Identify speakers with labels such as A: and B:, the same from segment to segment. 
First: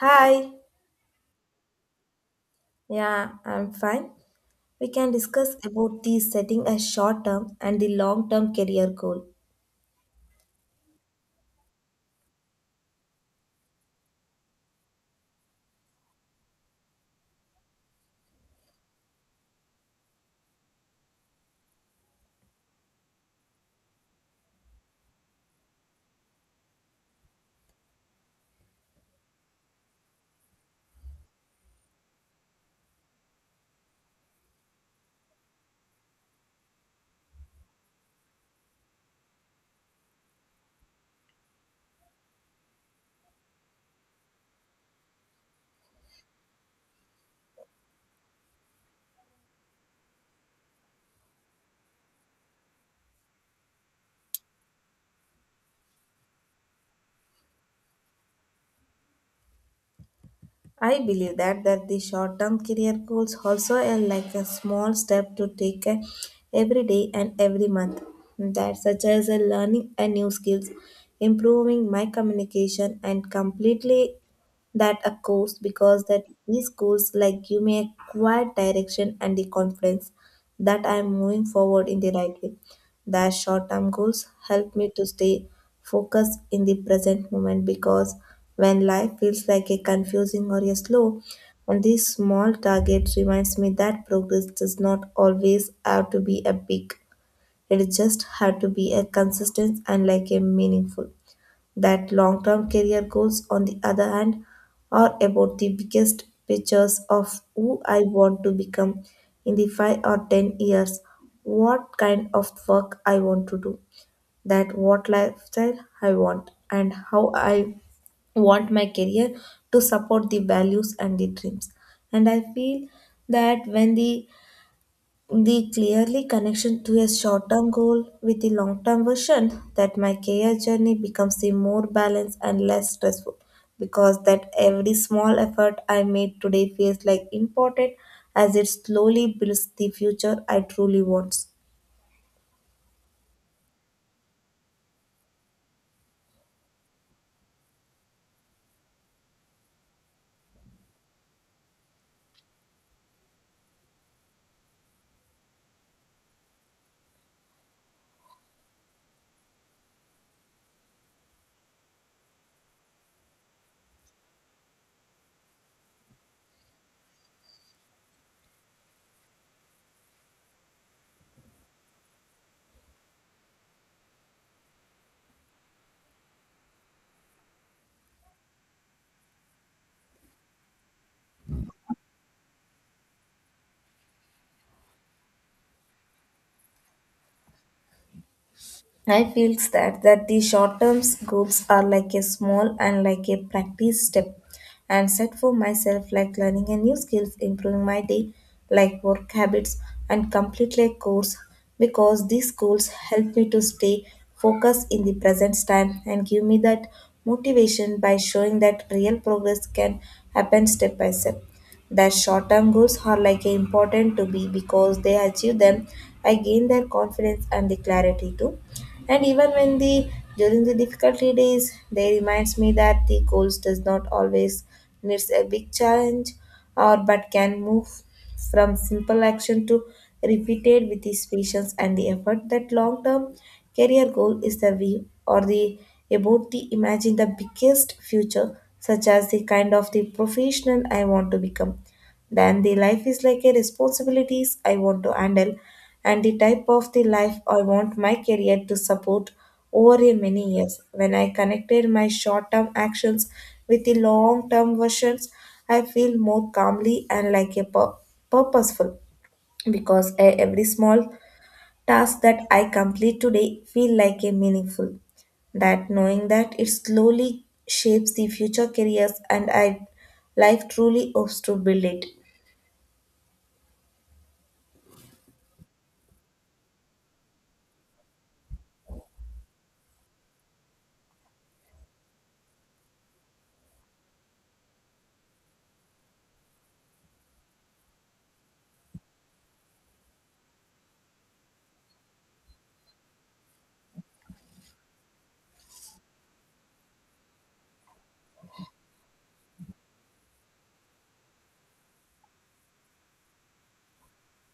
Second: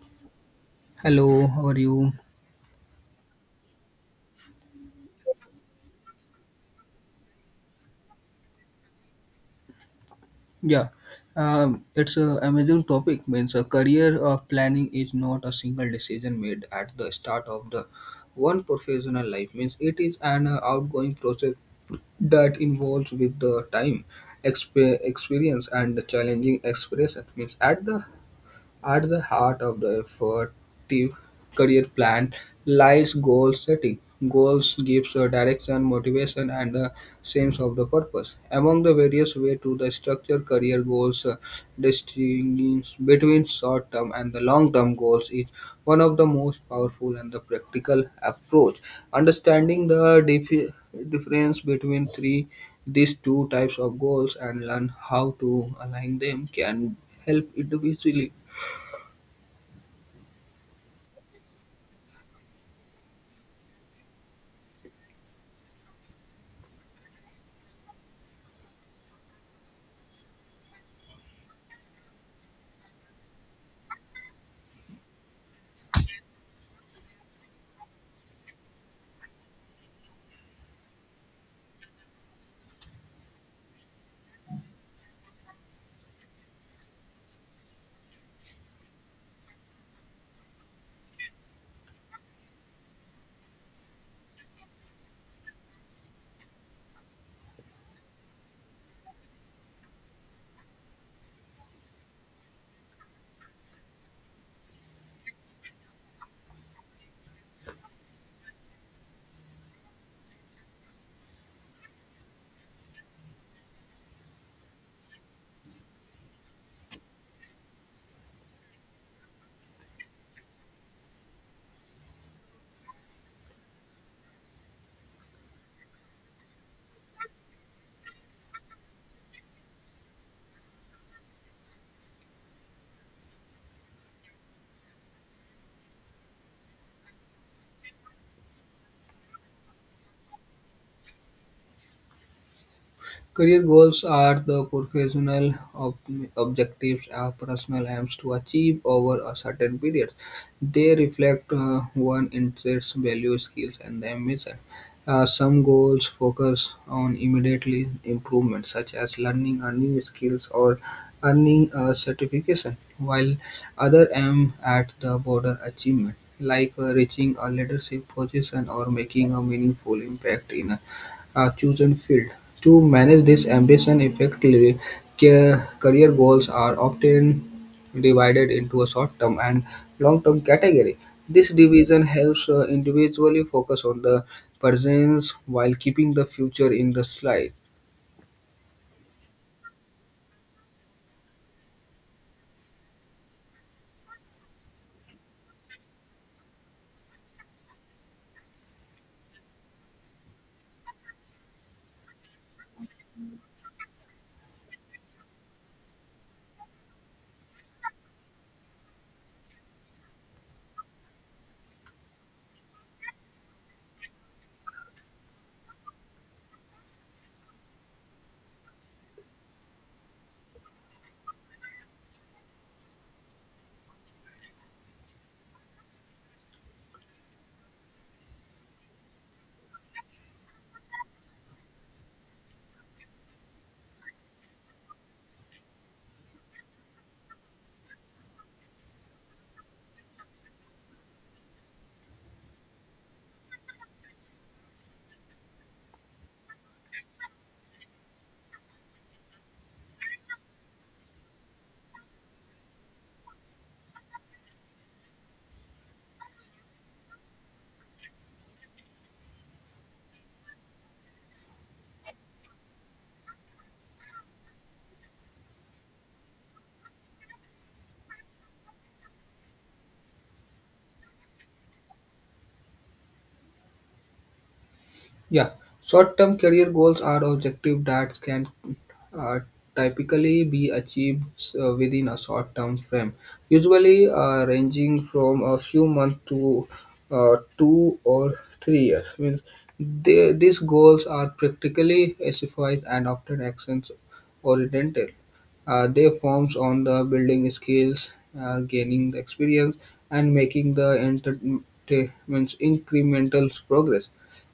A: Hi.
B: Hello, how are you?
A: Yeah, I'm fine. We can discuss about the setting a short term and the long term career goal.
B: Yeah, it's a amazing topic. Means a career of planning is not a single decision made at the start of the one professional life. Means it is an outgoing process that involves with the time, experience, and the challenging expression. Means at the At the heart of the effective career plan lies goal setting. Goals gives a direction, motivation, and a sense of the purpose. Among the various ways to the structure career goals, distinguishing between short-term and the long-term goals is one of the most powerful and the practical approach. Understanding the difference between three these two types of goals and learn how to align them can help individually.
A: I believe that the short term career goals also are like a small step to take every day and every month. That such as learning a new skills, improving my communication and completely that a course, because that these goals like give me a quiet direction and the confidence that I am moving forward in the right way. Their short term goals help me to stay focused in the present moment, because when life feels like a confusing or a slow, and these small targets reminds me that progress does not always have to be a big. It just have to be a consistent and like a meaningful, that long term career goals, on the other hand, are about the biggest pictures of who I want to become in the 5 or 10 years, what kind of work I want to do, that what lifestyle I want, and how I want my career to support the values and the dreams. And I feel that when the clearly connection to a short-term goal with the long-term version, that my career journey becomes the more balanced and less stressful, because that every small effort I made today feels like important as it slowly builds the future I truly want.
B: Career goals are the professional objectives or personal aims to achieve over a certain period. They reflect one interests, values, skills, and ambition. Some goals focus on immediately improvement, such as learning a new skills or earning a certification, while other aim at the broader achievement, like reaching a leadership position or making a meaningful impact in a chosen field. To manage this ambition effectively, career goals are often divided into a short-term and long-term category. This division helps individually focus on the present while keeping the future in the slide.
A: I feels that the short-term goals are like a small and like a practice step and set for myself, like learning a new skills, improving my day, like work habits and complete like course, because these goals help me to stay focused in the present time and give me that motivation by showing that real progress can happen step by step. That short-term goals are like important to be, because they achieve them, I gain their confidence and the clarity too. And even when the during the difficulty days, they reminds me that the goals does not always needs a big challenge or but can move from simple action to repeated with this patience and the effort. That long term career goal is the view or the about the imagine the biggest future, such as the kind of the professional I want to become, then the life is like a responsibilities I want to handle, and the type of the life I want my career to support over a many years. When I connected my short-term actions with the long-term versions, I feel more calmly and like a purposeful, because every small task that I complete today feel like a meaningful, that knowing that it slowly shapes the future careers and I life truly hopes to build it.
B: Yeah, short-term career goals are objectives that can uh, typically be achieved within a short-term frame, usually ranging from a few months to 2 or 3 years. These goals are practically specified and often actions-oriented. They forms on the building skills, gaining the experience, and making the means incremental progress.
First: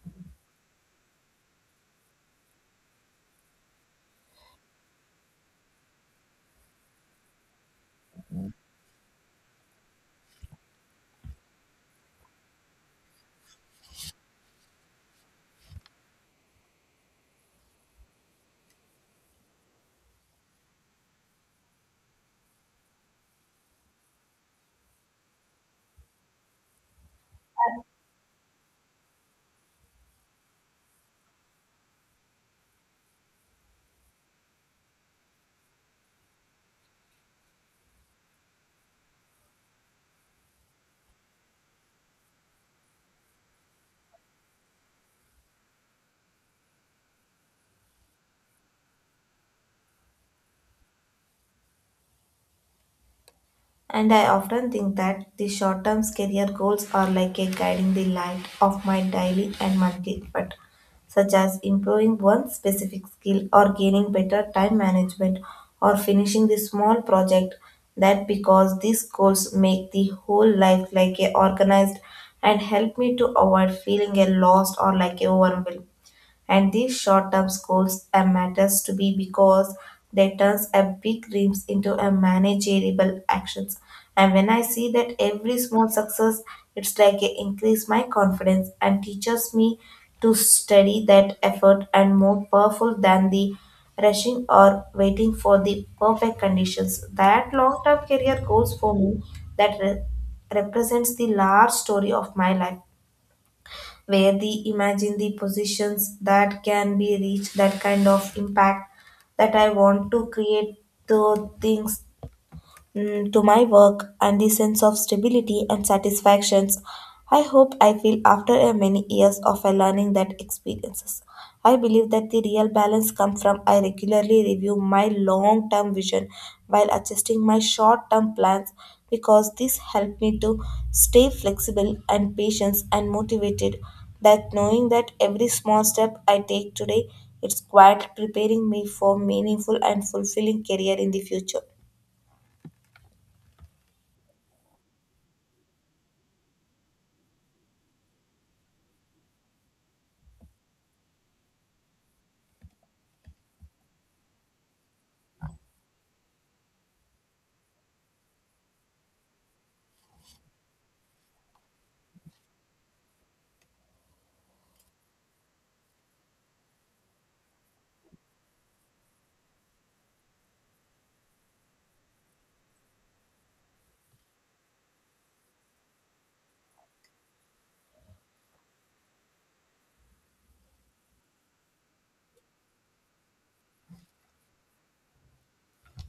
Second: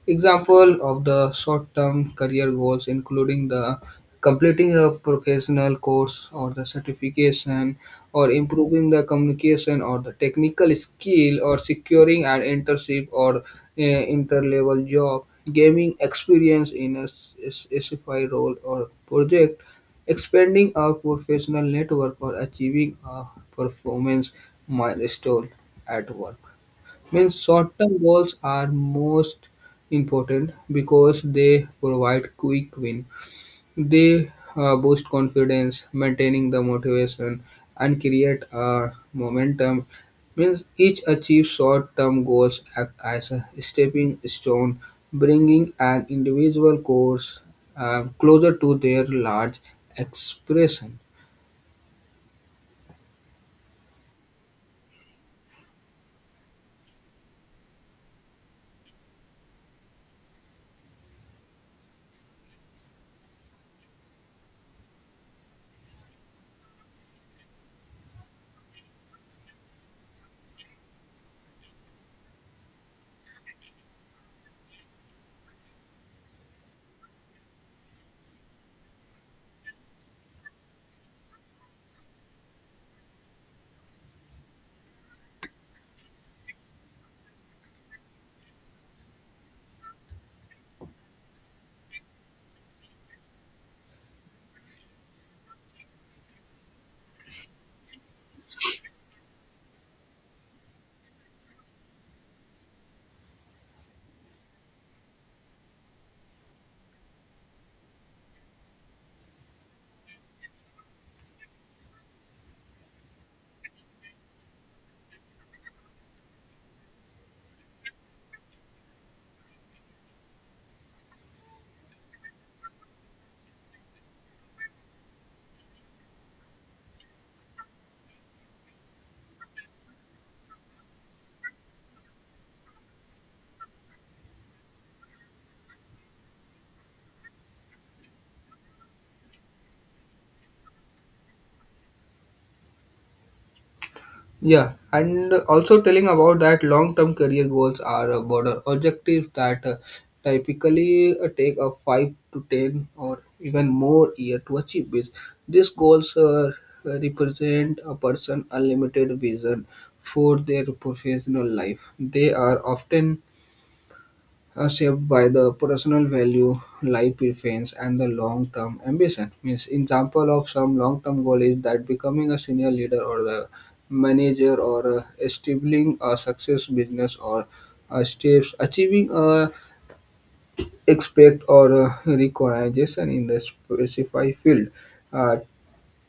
B: Example of the short-term career goals including the completing a professional course or the certification or improving the communication or the technical skill or securing an internship or inter-level job, gaining experience in a specified role or project, expanding our professional network or achieving a performance milestone at work. Means short-term goals are most important because they provide quick win. They boost confidence, maintaining the motivation, and create a momentum. Means each achieve short-term goals act as a stepping stone, bringing an individual course closer to their large expression.
A: And I often think that the short term career goals are like a guiding the light of my daily and monthly effort, such as improving one specific skill or gaining better time management or finishing the small project, that because these goals make the whole life like a organized and help me to avoid feeling a lost or like a overwhelmed. And these short term goals are matters to be, because they turns a big dreams into a manageable actions. And when I see that every small success, it's like it increase my confidence and teaches me to study that effort and more powerful than the rushing or waiting for the perfect conditions. That long term career goals for me that represents the large story of my life, where the imagine the positions that can be reached, that kind of impact that I want to create, the things mm, to my work and the sense of stability and satisfactions I hope I feel after a many years of a learning that experiences. I believe that the real balance comes from I regularly review my long term vision while adjusting my short term plans, because this helped me to stay flexible and patient and motivated, that knowing that every small step I take today it's quite preparing me for meaningful and fulfilling career in the future.
B: Yeah, and also telling about that long-term career goals are broader objectives that typically take a 5 to 10 or even more year to achieve. This. These goals represent a person unlimited vision for their professional life. They are often are shaped by the personal value, life preference, and the long-term ambition. Means example of some long-term goal is that becoming a senior leader or the manager or establishing a success business or steps achieving a expect or recognition in the specified field. Uh,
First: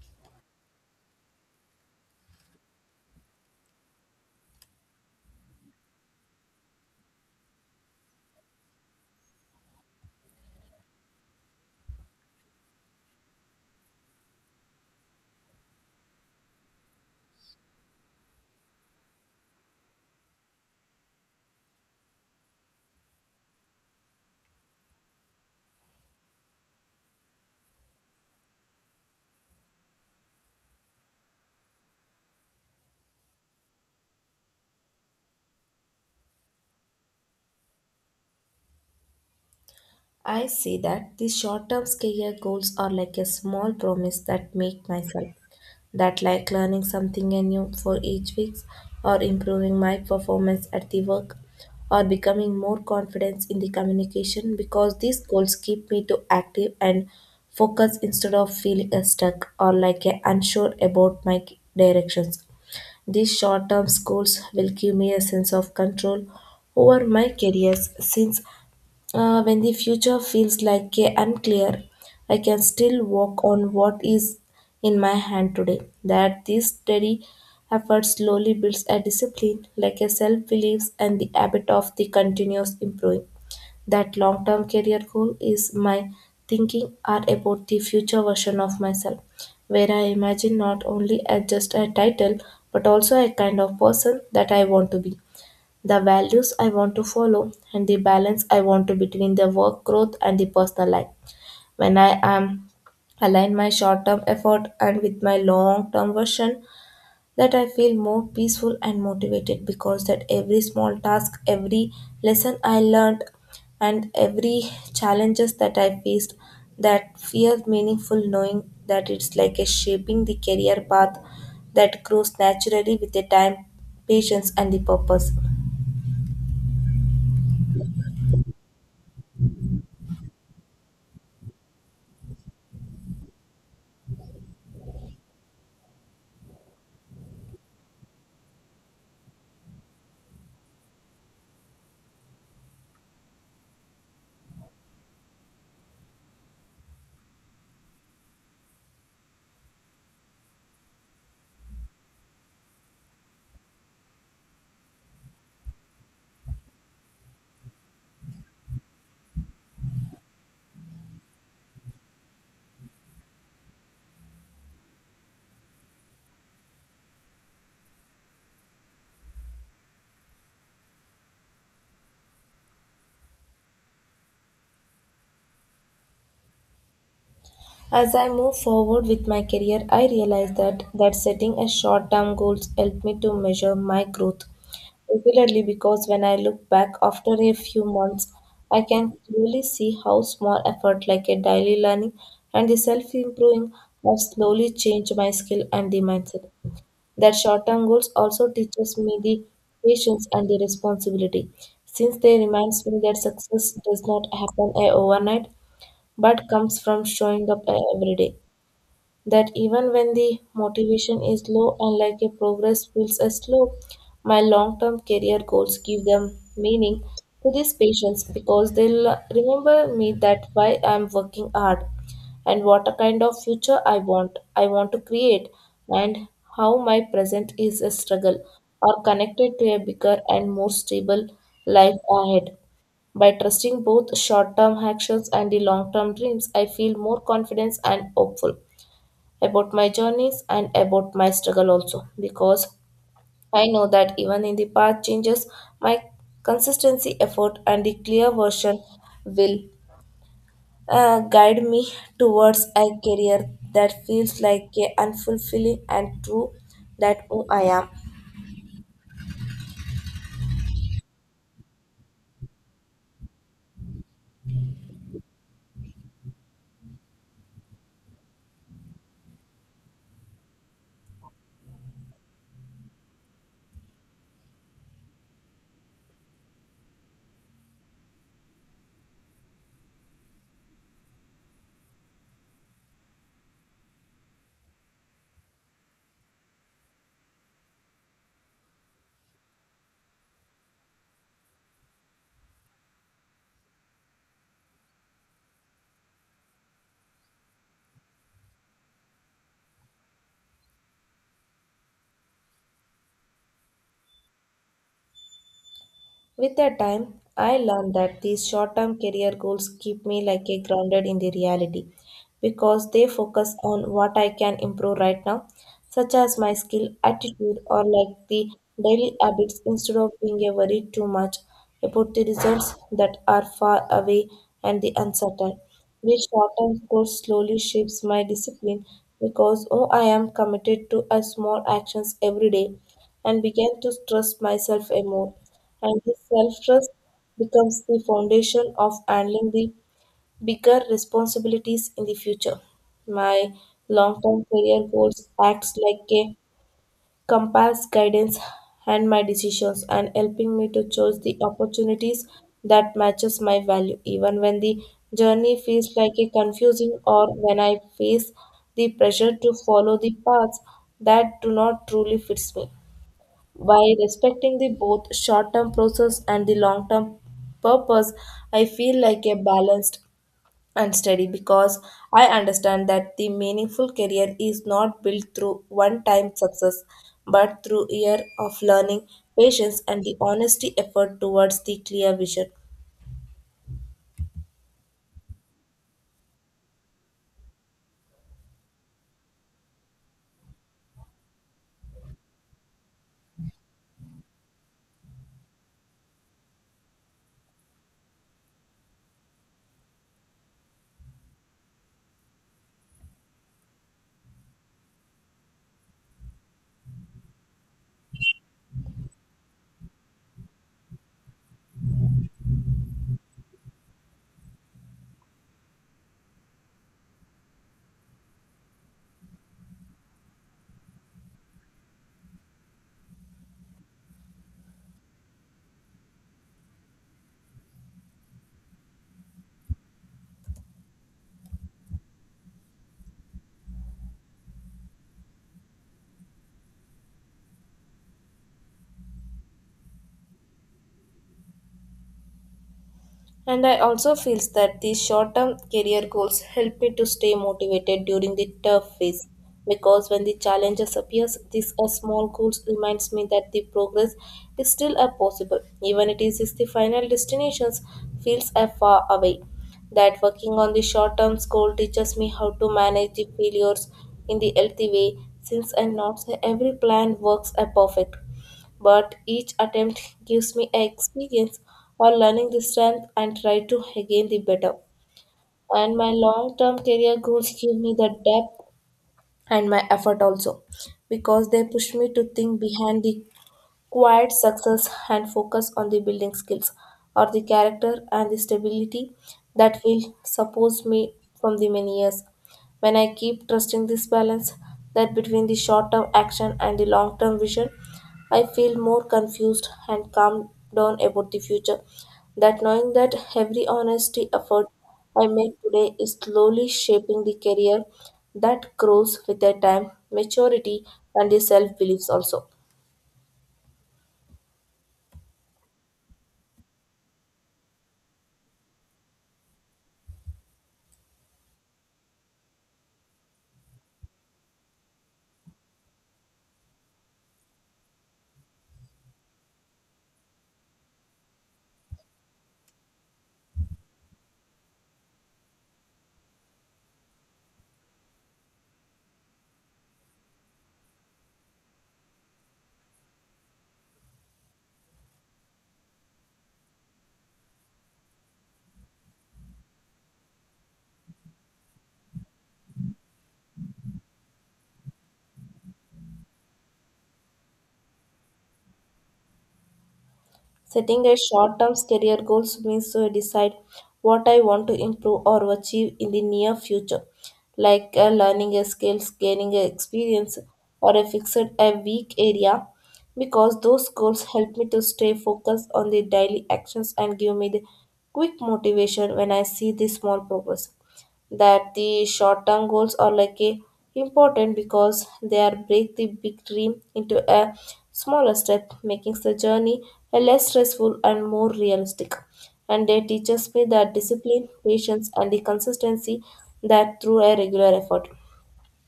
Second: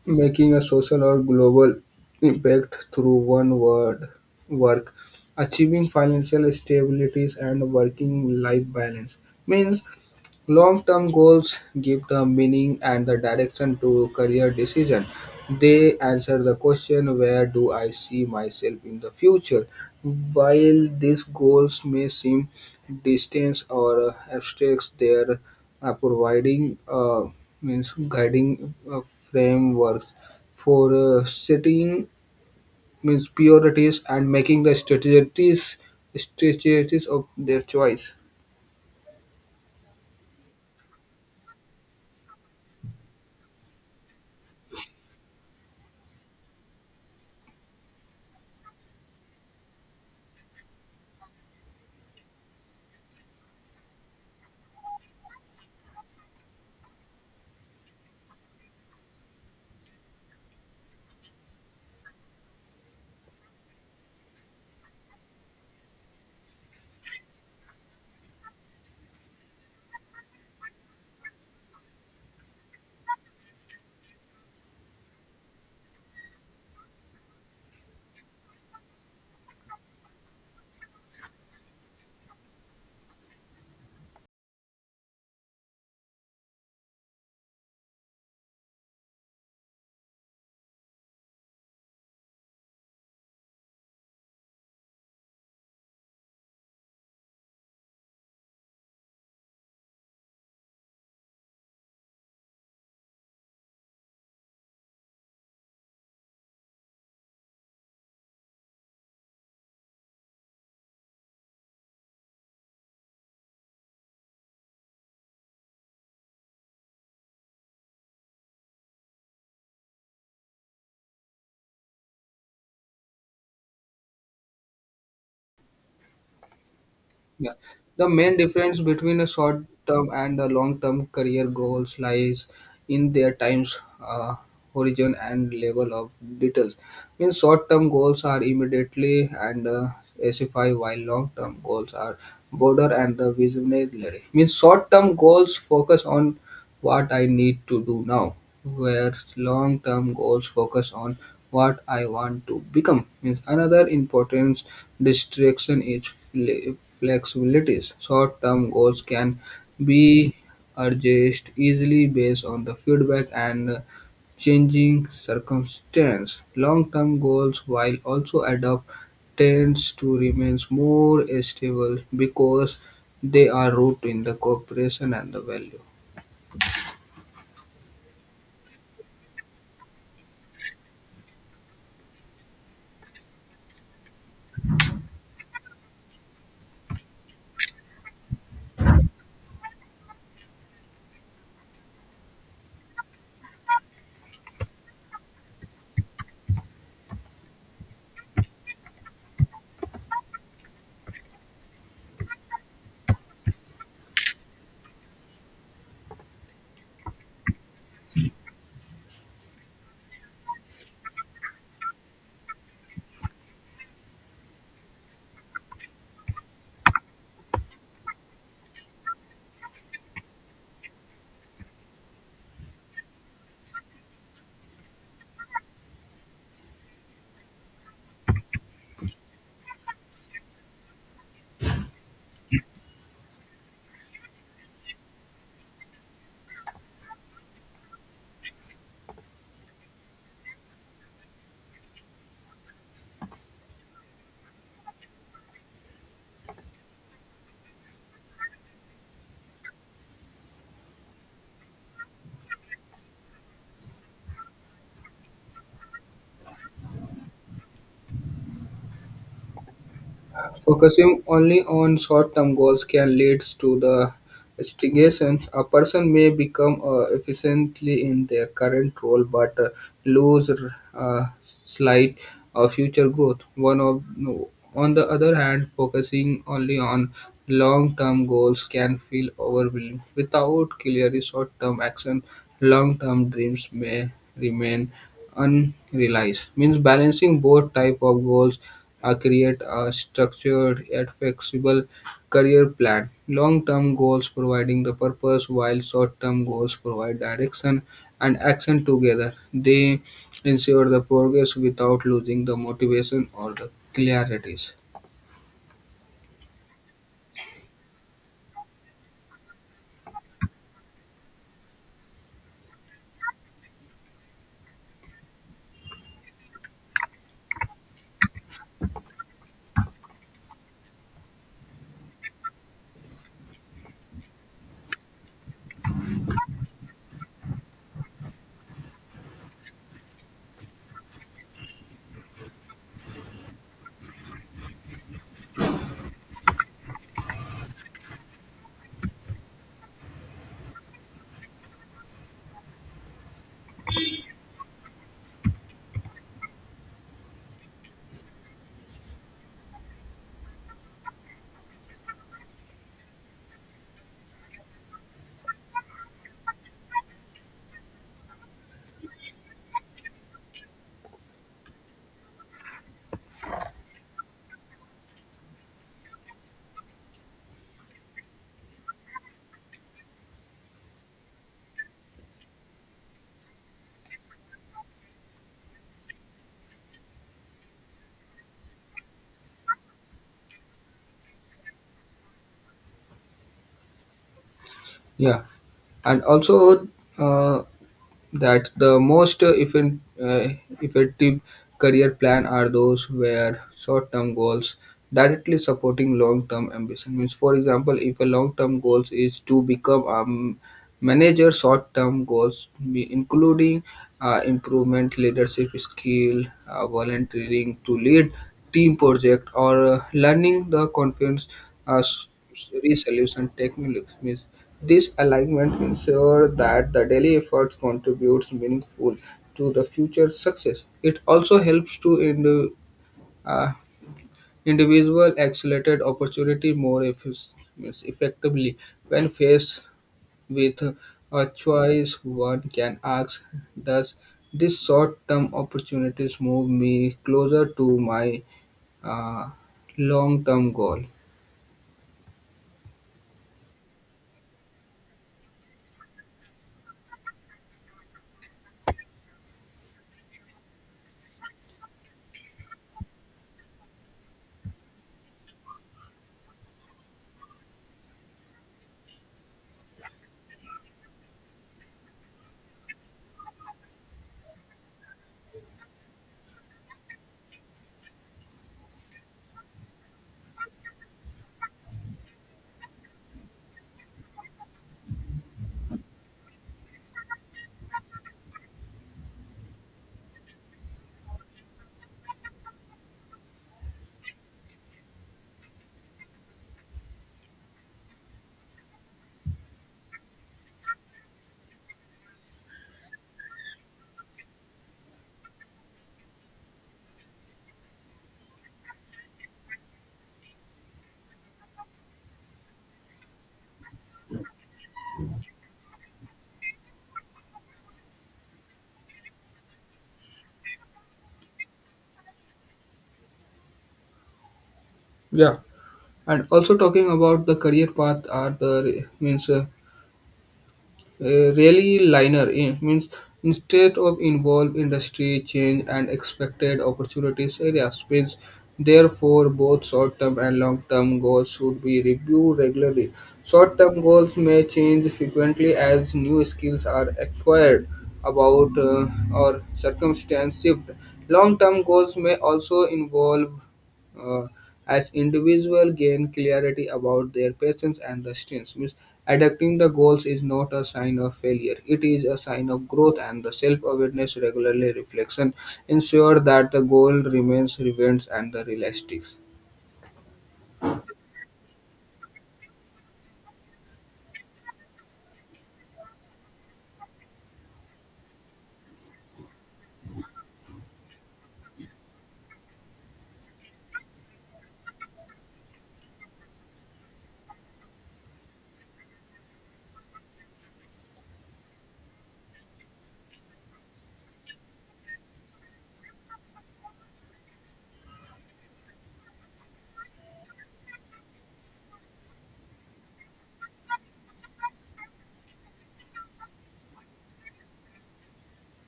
B: making a social or global impact through one word work achieving financial stabilities and working life balance means long-term goals give the meaning and the direction to career decision. They answer the question, where do I see myself in the future? While these goals may seem distant or abstract, they are providing means guiding frameworks for setting means priorities and making the strategies of their choice.
A: I see that these short-term career goals are like a small promise that make myself, that like learning something new for each week or improving my performance at the work or becoming more confident in the communication, because these goals keep me to active and focus instead of feeling stuck or like unsure about my directions. These short term goals will give me a sense of control over my careers, since when the future feels like a unclear, I can still walk on what is in my hand today. That this steady effort slowly builds a discipline, like a self belief and the habit of the continuous improving. That long term career goal is my thinking are about the future version of myself, where I imagine not only as just a title but also a kind of person that I want to be, the values I want to follow, and the balance I want to between the work growth and the personal life. When I am align my short-term effort and with my long-term version, that I feel more peaceful and motivated, because that every small task, every lesson I learned, and every challenges that I faced, that feels meaningful knowing that it's like a shaping the career path that grows naturally with the time, patience, and the purpose.
B: Yeah. The main difference between a short term and a long term career goals lies in their times uh, horizon and level of details. In short term goals are immediately and specify while long term goals are broader and the visionary. Means short term goals focus on what I need to do now, whereas long-term goals focus on what I want to become. Means another important distraction is flexibilities. Short-term goals can be adjusted easily based on the feedback and changing circumstance. Long-term goals, while also adopt, tends to remain more stable because they are rooted in the cooperation and the value.
A: As I move forward with my career, I realize that, that setting a short-term goals helped me to measure my growth regularly, because when I look back after a few months, I can clearly see how small effort like a daily learning and the self-improving have slowly changed my skill and the mindset. That short-term goals also teaches me the patience and the responsibility, since they reminds me that success does not happen overnight but comes from showing up every day. That even when the motivation is low and like a progress feels as slow, my long-term career goals give them meaning to these patients, because they'll remember me that why I'm working hard and what a kind of future I want to create, and how my present is a struggle or connected to a bigger and more stable life ahead. By trusting both short term actions and the long term dreams, I feel more confident and hopeful about my journeys and about my struggle also, because I know that even in the path changes, my consistency, effort, and the clear version will guide me towards a career that feels like a unfulfilling and true that who I am.
B: Focusing only on short-term goals can lead to the stagnation. A person may become efficiently in their current role but lose uh, slight future growth. One of no. On the other hand, focusing only on long-term goals can feel overwhelming. Without clear short-term action, long-term dreams may remain unrealized means balancing both type of goals create a structured yet flexible career plan long-term goals providing the purpose while short-term goals provide direction and action together they ensure the progress without losing the motivation or the clarities.
A: With the time, I learned that these short-term career goals keep me like a grounded in the reality, because they focus on what I can improve right now, such as my skill, attitude, or like the daily habits, instead of being a worried too much about the results that are far away and the uncertain. This short-term goal slowly shapes my discipline, because oh, I am committed to a small actions every day and began to trust myself a more, and his self-trust becomes the foundation of handling the bigger responsibilities in the future. My long-term career goals acts like a compass guidance and my decisions and helping me to choose the opportunities that matches my value, even when the journey feels like a confusing or when I face the pressure to follow the paths that do not truly fits me. By respecting the both short-term process and the long-term purpose, I feel like a balanced and steady, because I understand that the meaningful career is not built through one-time success, but through year of learning, patience, and the honesty effort towards the clear vision.
B: Yeah, and also uh, that the most effective career plan are those where short-term goals directly supporting long-term ambition means for example if a long-term goal is to become manager short-term goals may including improvement leadership skill, volunteering to lead team project, or learning the confidence uh, s- resolution techniques. Means this alignment ensure that the daily efforts contributes meaningful to the future success. It also helps to uh, individual accelerated opportunity means effectively when faced with a choice, one can ask, does this short-term opportunity move me closer to my uh, long-term goal?
A: And I also feels that these short-term career goals help me to stay motivated during the tough phase, because when the challenges appears, these are small goals reminds me that the progress is still a possible, even it is the final destinations feels a far away. That working on the short-term goal teaches me how to manage the failures in the healthy way, since I not say every plan works a perfect, but each attempt gives me a experience or learning the strength and try to again the better. And my long term career goals give me the depth and my effort also, because they push me to think behind the quiet success and focus on the building skills or the character and the stability that will support me from the many years. When I keep trusting this balance that between the short term action and the long term vision, I feel more confused and calm down about the future. That knowing that every honesty effort I make today is slowly shaping the career that grows with the time, maturity, and the self beliefs also.
B: Yeah, and also talking about the career path are the means really liner in means instead of involve industry change and expected opportunities areas means therefore both short-term and long-term goals should be reviewed regularly short-term goals may change frequently as new skills are acquired about or circumstance shift long-term goals may also involve uh, as individuals gain clarity about their passions and destinies. Means adapting the goals is not a sign of failure. It is a sign of growth and the self-awareness regularly reflection ensure that the goal remains relevant and the realistic.
A: Setting a short term career goals means to decide what I want to improve or achieve in the near future, like learning a skill, gaining a experience, or a fixed a weak area, because those goals help me to stay focused on the daily actions and give me the quick motivation when I see the small progress. That the short term goals are like a important because they are break the big dream into a smaller step, making the journey a less stressful and more realistic, and they teaches me that discipline patience and the consistency that through a regular effort.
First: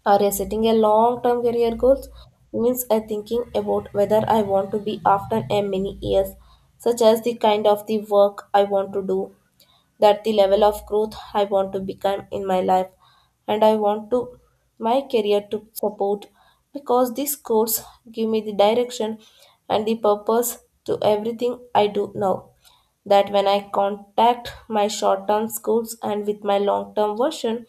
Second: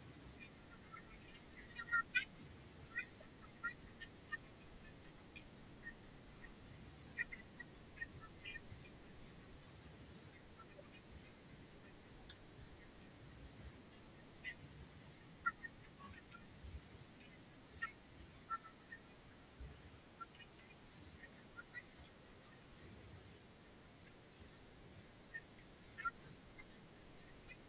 A: Or a setting a long term career goals means I thinking about whether I want to be after a many years, such as the kind of the work I want to do, that the level of growth I want to become in my life and I want to my career to support, because these course give me the direction and the purpose to everything I do now. That when I contact my short term goals and with my long term version,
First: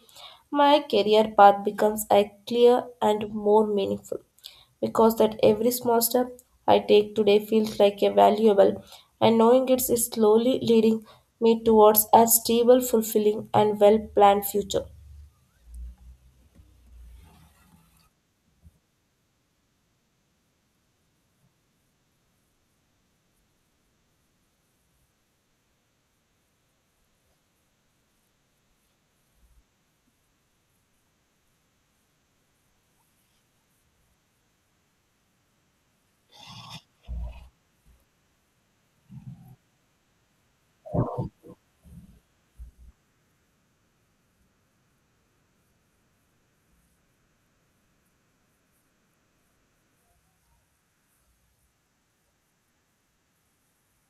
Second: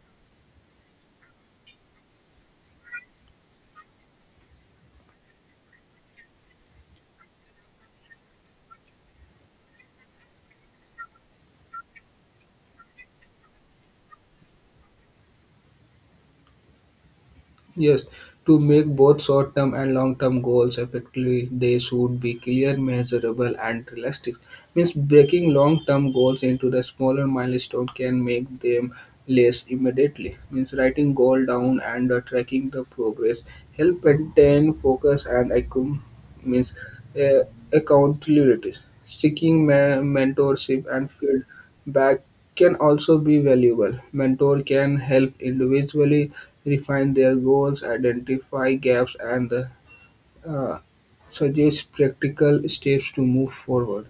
A: my career path becomes a clear and more meaningful, because that every small step I take today feels like a valuable and knowing it is slowly leading me towards a stable, fulfilling and well-planned future.
B: Yes, to make both short term and long term goals effectively, they should be clear, measurable, and realistic. Means breaking long term goals into the smaller milestone can make them less immediately. Means writing goal down and tracking the progress help maintain focus and means uh, accountabilities. Seeking mentorship and field back can also be valuable. Mentor can help individually refine their goals, identify gaps, and uh, suggest practical steps to move forward.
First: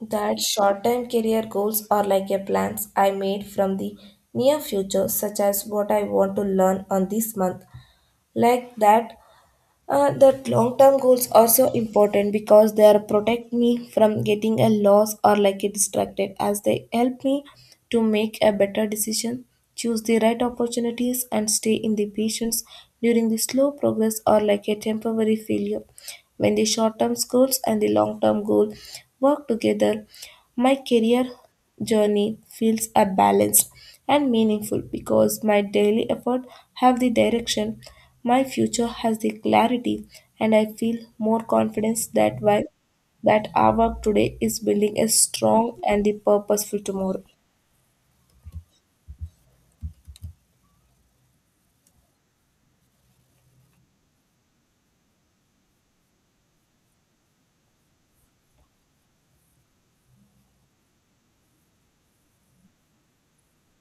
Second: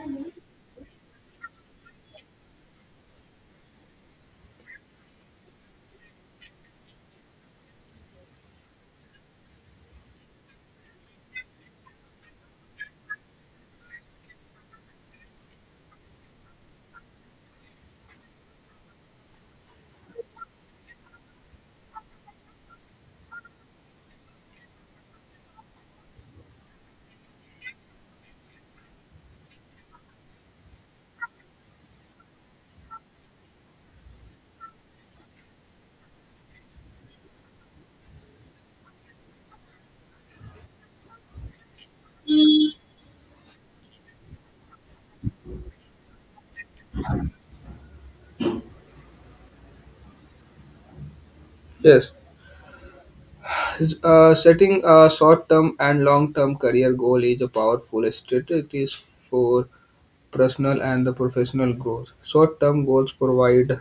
A: That short-term career goals are like a plans I made from the near future, such as what I want to learn on this month. Like that. That long-term goals are so important because they are protect me from getting a loss or like a distracted, as they help me to make a better decision, choose the right opportunities and stay in the patience during the slow progress or like a temporary failure. When the short-term goals and the long-term goal work together, my career journey feels a balanced and meaningful, because my daily effort have the direction, my future has the clarity, and I feel more confidence that why that our work today is building a strong and the purposeful tomorrow.
B: Yes, setting a short-term and long-term career goal is a powerful strategy for personal and the professional growth. Short-term goals provide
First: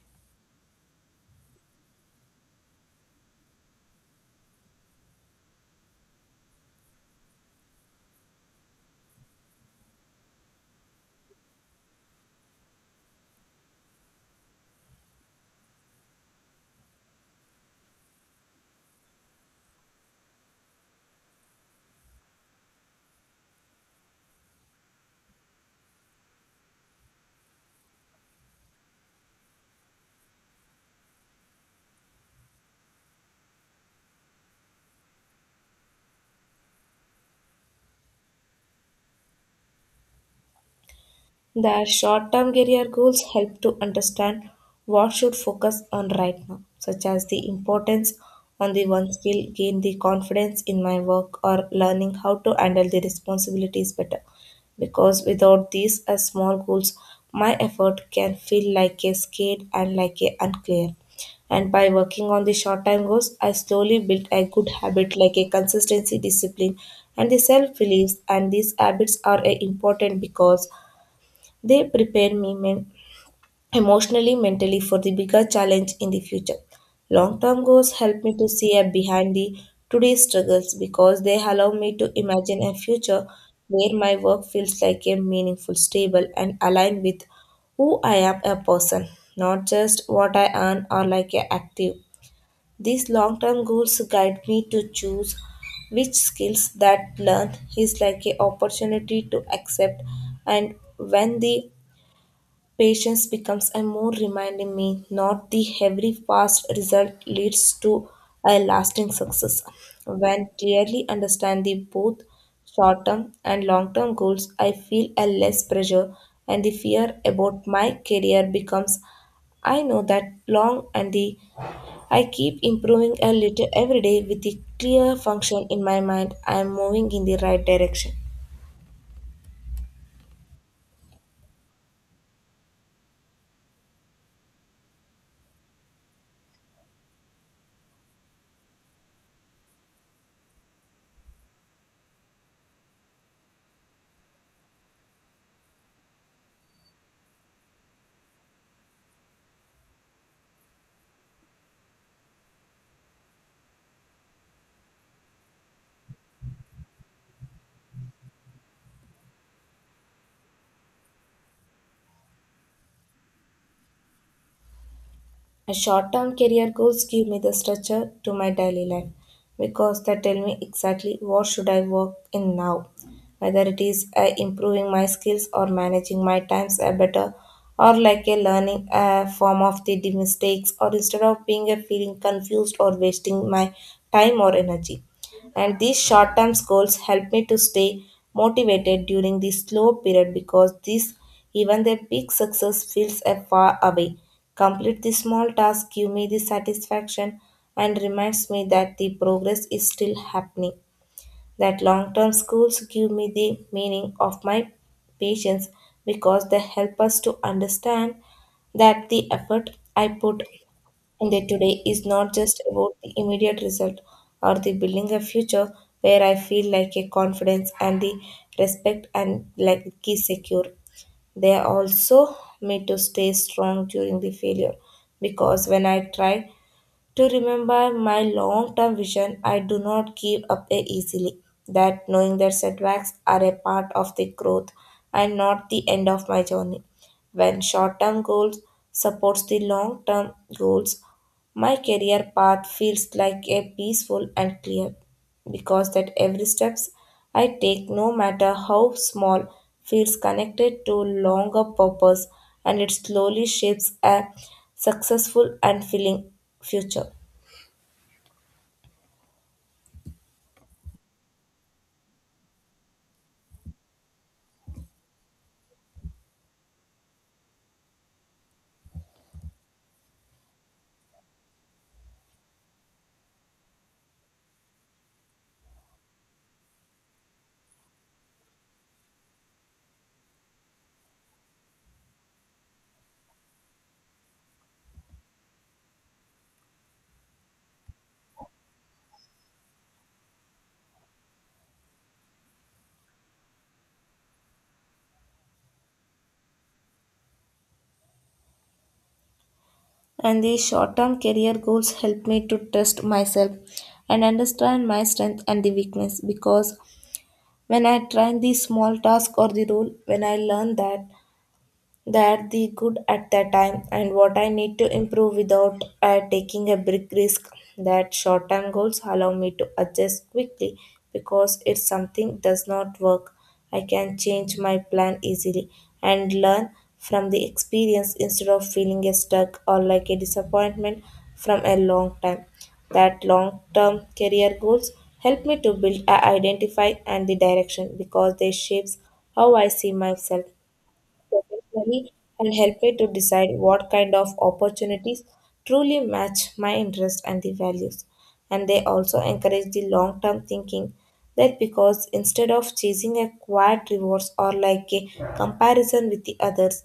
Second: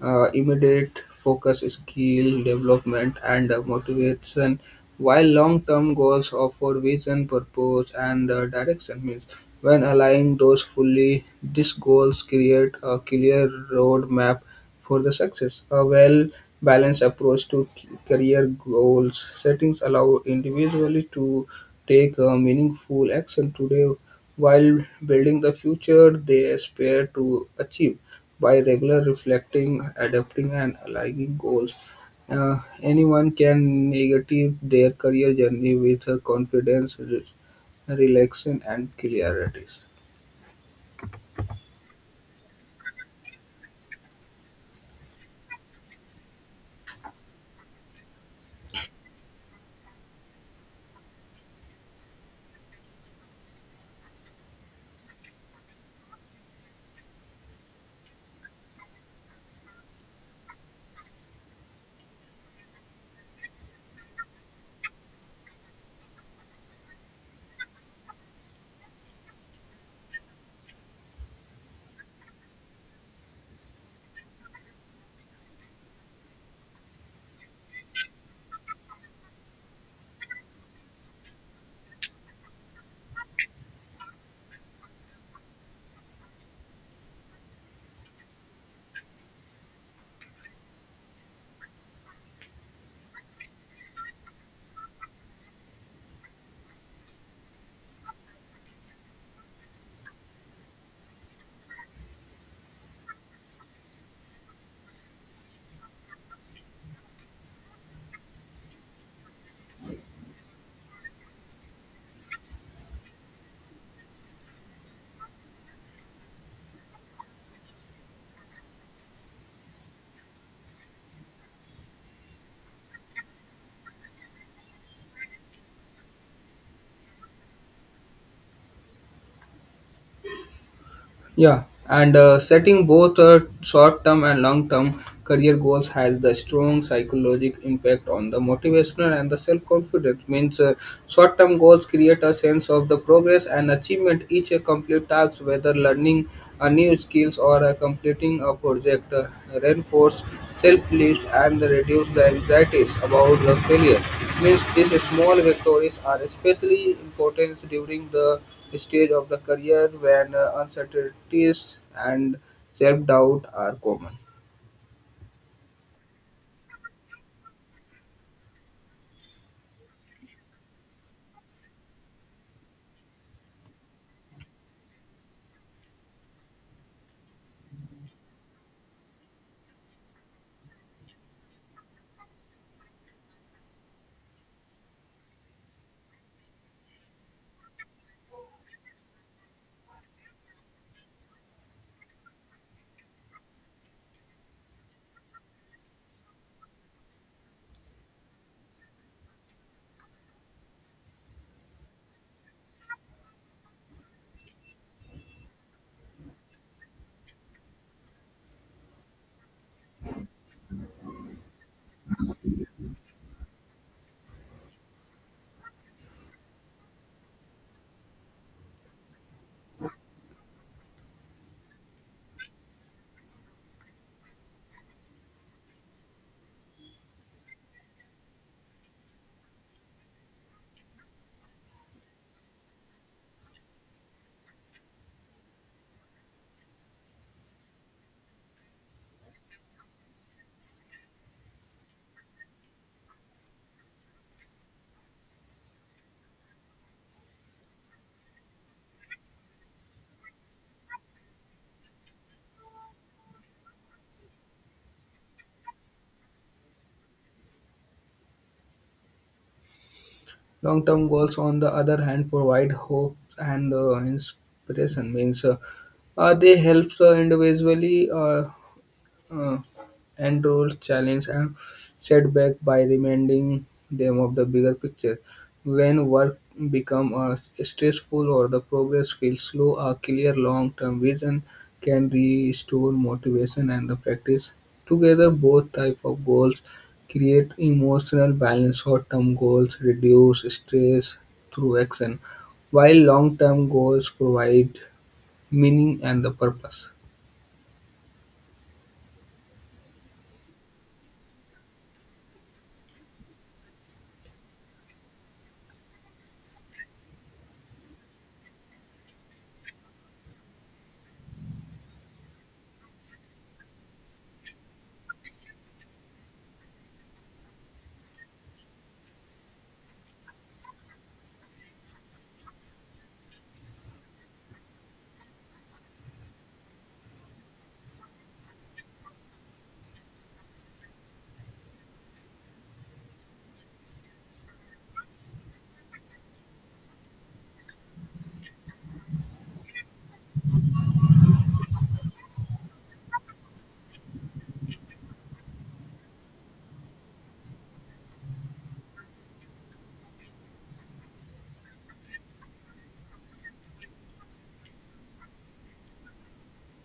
B: immediate focus, skill development, and motivation, while long-term goals offer vision, purpose, and direction. Means when aligning those fully, these goals create a clear roadmap for the success. A well-balanced approach to career goals settings allow individually to take a meaningful action today while building the future they aspire to achieve. By regular reflecting, adapting, and aligning goals, anyone can navigate their career journey with confidence, relaxation, and clarity.
A: Their short-term career goals help to understand what should focus on right now, such as the importance on the one skill, gain the confidence in my work, or learning how to handle the responsibilities better. Because without these as small goals, my effort can feel like a skate and like a unclear. And by working on the short time goals, I slowly built a good habit like a consistency, discipline, and the self-beliefs. And these habits are important because they prepare me emotionally, mentally for the bigger challenge in the future. Long term goals help me to see a behind the today's struggles, because they allow me to imagine a future where my work feels like a meaningful, stable, and aligned with who I am a person, not just what I earn or like a active. These long term goals guide me to choose which skills that learn is like a opportunity to accept, and when the patience becomes a more reminding me, not the every fast result leads to a lasting success. When clearly understand the both short-term and long-term goals, I feel a less pressure and the fear about my career becomes. I know that long and the I keep improving a little every day with the clear function in my mind. I am moving in the right direction.
B: Yeah, and setting both short-term and long-term career goals has the strong psychological impact on the motivational and the self-confidence. Means short-term goals create a sense of the progress and achievement. Each complete task, whether learning a new skills or completing a project, reinforce self-belief and reduce the anxieties about the failure. Means these small victories are especially important during the stage of the career when uncertainties and self doubt are common.
A: My short term career goals give me the structure to my daily life, because they tell me exactly what should I work in now, whether it is improving my skills or managing my times better, or like a learning form of the mistakes, or instead of being a feeling confused or wasting my time or energy. And these short term goals help me to stay motivated during the slow period, because this even the big success feels a far away. Complete the small task give me the satisfaction and reminds me that the progress is still happening. That long term schools give me the meaning of my patience, because they help us to understand that the effort I put in the today is not just about the immediate result or the building a future where I feel like a confidence and the respect and like key secure. They also made to stay strong during the failure, because when I tried to remember my long term vision, I do not give up easily. That knowing that setbacks are a part of the growth and not the end of my journey. When short term goals supports the long term goals, my career path feels like a peaceful and clear, because that every steps I take, no matter how small, feels connected to longer purpose, and it slowly shapes a successful and filling future.
B: Long term goals, on the other hand, provide hope and inspiration, means they help individually. Uh, and rules, challenge, and setback by reminding them of the bigger picture. When work becomes stressful or the progress feels slow, a clear long-term vision can restore motivation and the practice. Together, both type of goals create emotional balance. Short-term goals reduce stress through action, while long-term goals provide meaning and the purpose.
A: And these short-term career goals help me to test myself and understand my strength and the weakness, because when I try the small task or the role, when I learn that that the good at that time and what I need to improve without taking a big risk. That short term goals allow me to adjust quickly, because if something does not work, I can change my plan easily and learn from the experience instead of feeling a stuck or like a disappointment from a long time. That long term career goals help me to build a identify and the direction, because they shapes how I see myself professionally and help me to decide what kind of opportunities truly match my interests and the values. And they also encourage the long term thinking that, because instead of chasing a quiet rewards or like a comparison with the others,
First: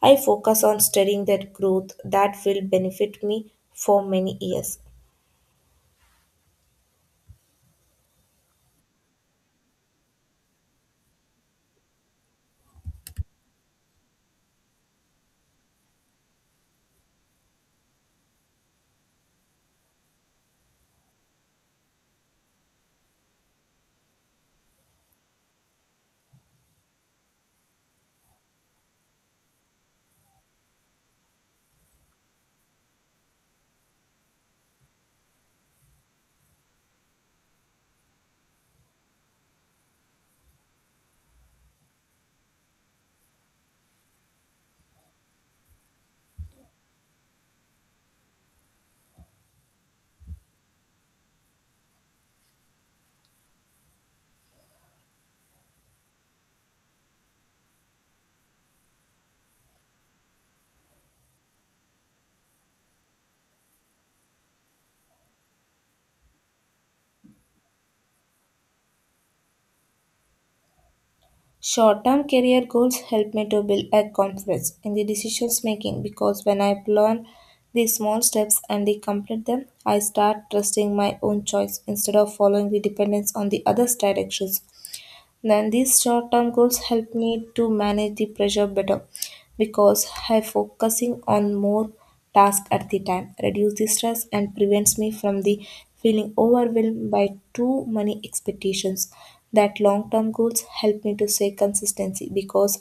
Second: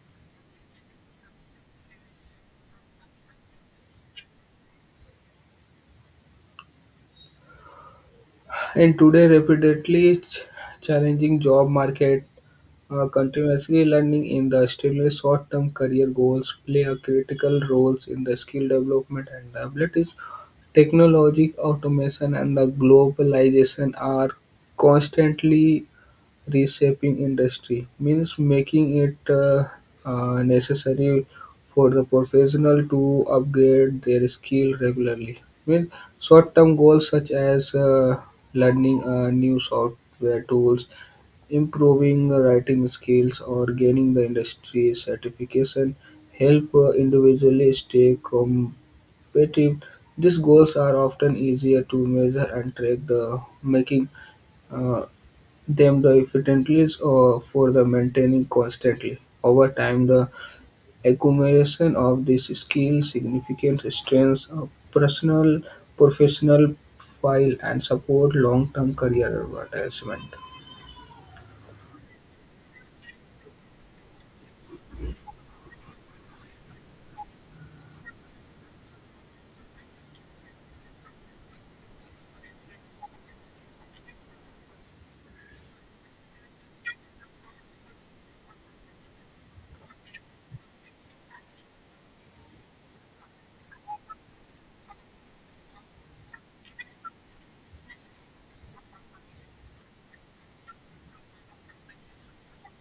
A: I focus on studying that growth that will benefit me for many years.
B: In today rapidly challenging job market, continuously learning in the extremely short-term career goals play a critical role in the skill development and abilities. Technology, automation, and the globalization are constantly reshaping industry means making it necessary for the professional to upgrade their skill regularly. Means short-term goals such as learning new software tools, improving writing skills, or gaining the industry certification help individually stay competitive. These goals are often easier to measure and track, the making. Uh, Them the efficiencies for the maintaining constantly, over time, the accumulation of these skills significant strengthens a personal professional file and support long-term career advancement.
A: Short-term career goals help me to build a confidence in the decisions making, because when I plan the small steps and they complete them, I start trusting my own choice instead of following the dependence on the other's directions. Then these short-term goals help me to manage the pressure better, because I focusing on more tasks at the time, reduce the stress and prevents me from the feeling overwhelmed by too many expectations. That long-term goals help me to stay consistency, because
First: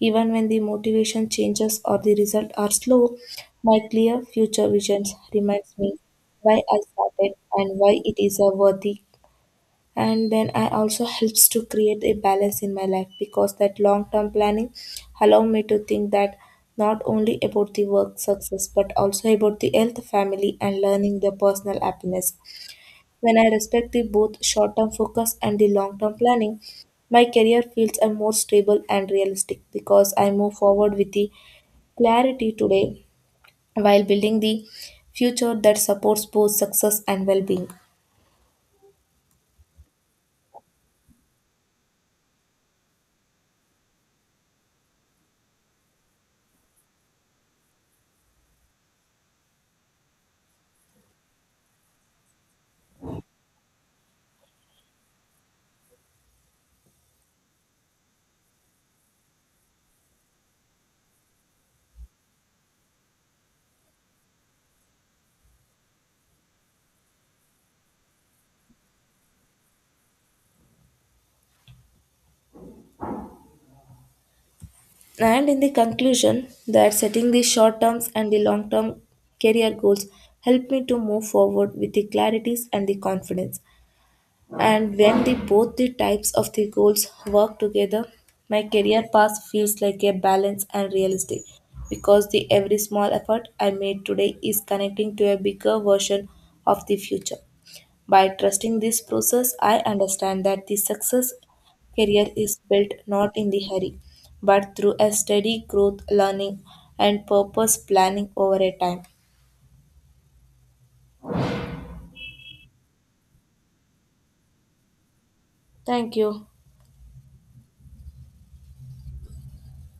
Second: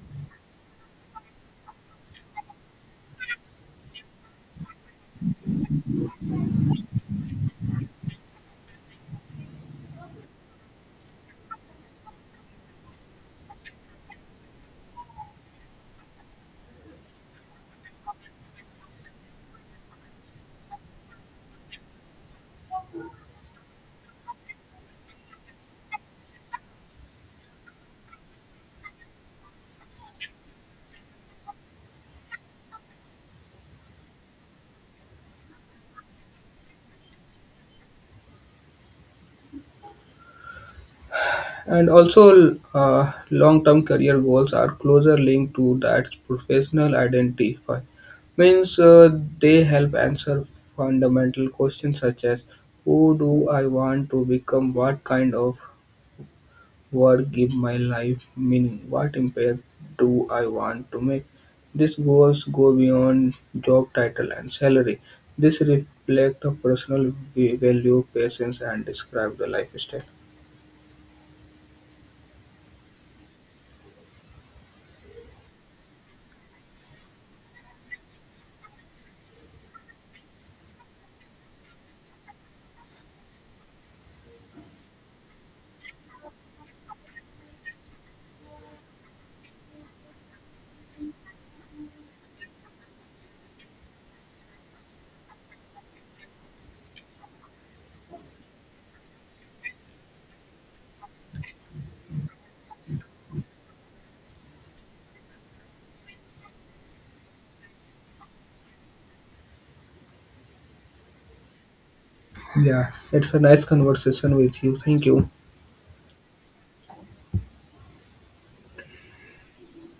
A: even when the motivation changes or the result are slow, my clear future visions reminds me why I started and why it is a worthy. And then I also helps to create a balance in my life, because that long term planning allow me to think that not only about the work success but also about the health family and learning the personal happiness. When I respect the both short term focus and the long term planning, my career feels a more stable and realistic, because I move forward with the clarity today while building the future that supports both success and well being.
B: And also, long-term career goals are closer linked to that professional identify. Means they help answer fundamental questions such as who do I want to become, what kind of what give my life meaning? What impact do I want to make? These goals go beyond job title and salary. This reflect a personal value, patience, and describe the lifestyle.
A: And in the conclusion, that setting the short terms and the long term career goals help me to move forward with the clarities and the confidence. And when the both the types of the goals work together, my career path feels like a balance and realistic, because the every small effort I made today is connecting to a bigger version of the future. By trusting this process, I understand that the success career is built not in the hurry, but through a steady growth, learning, and purpose planning over a time.
B: Yeah, it's a nice conversation with you. Thank you.
A: Thank you.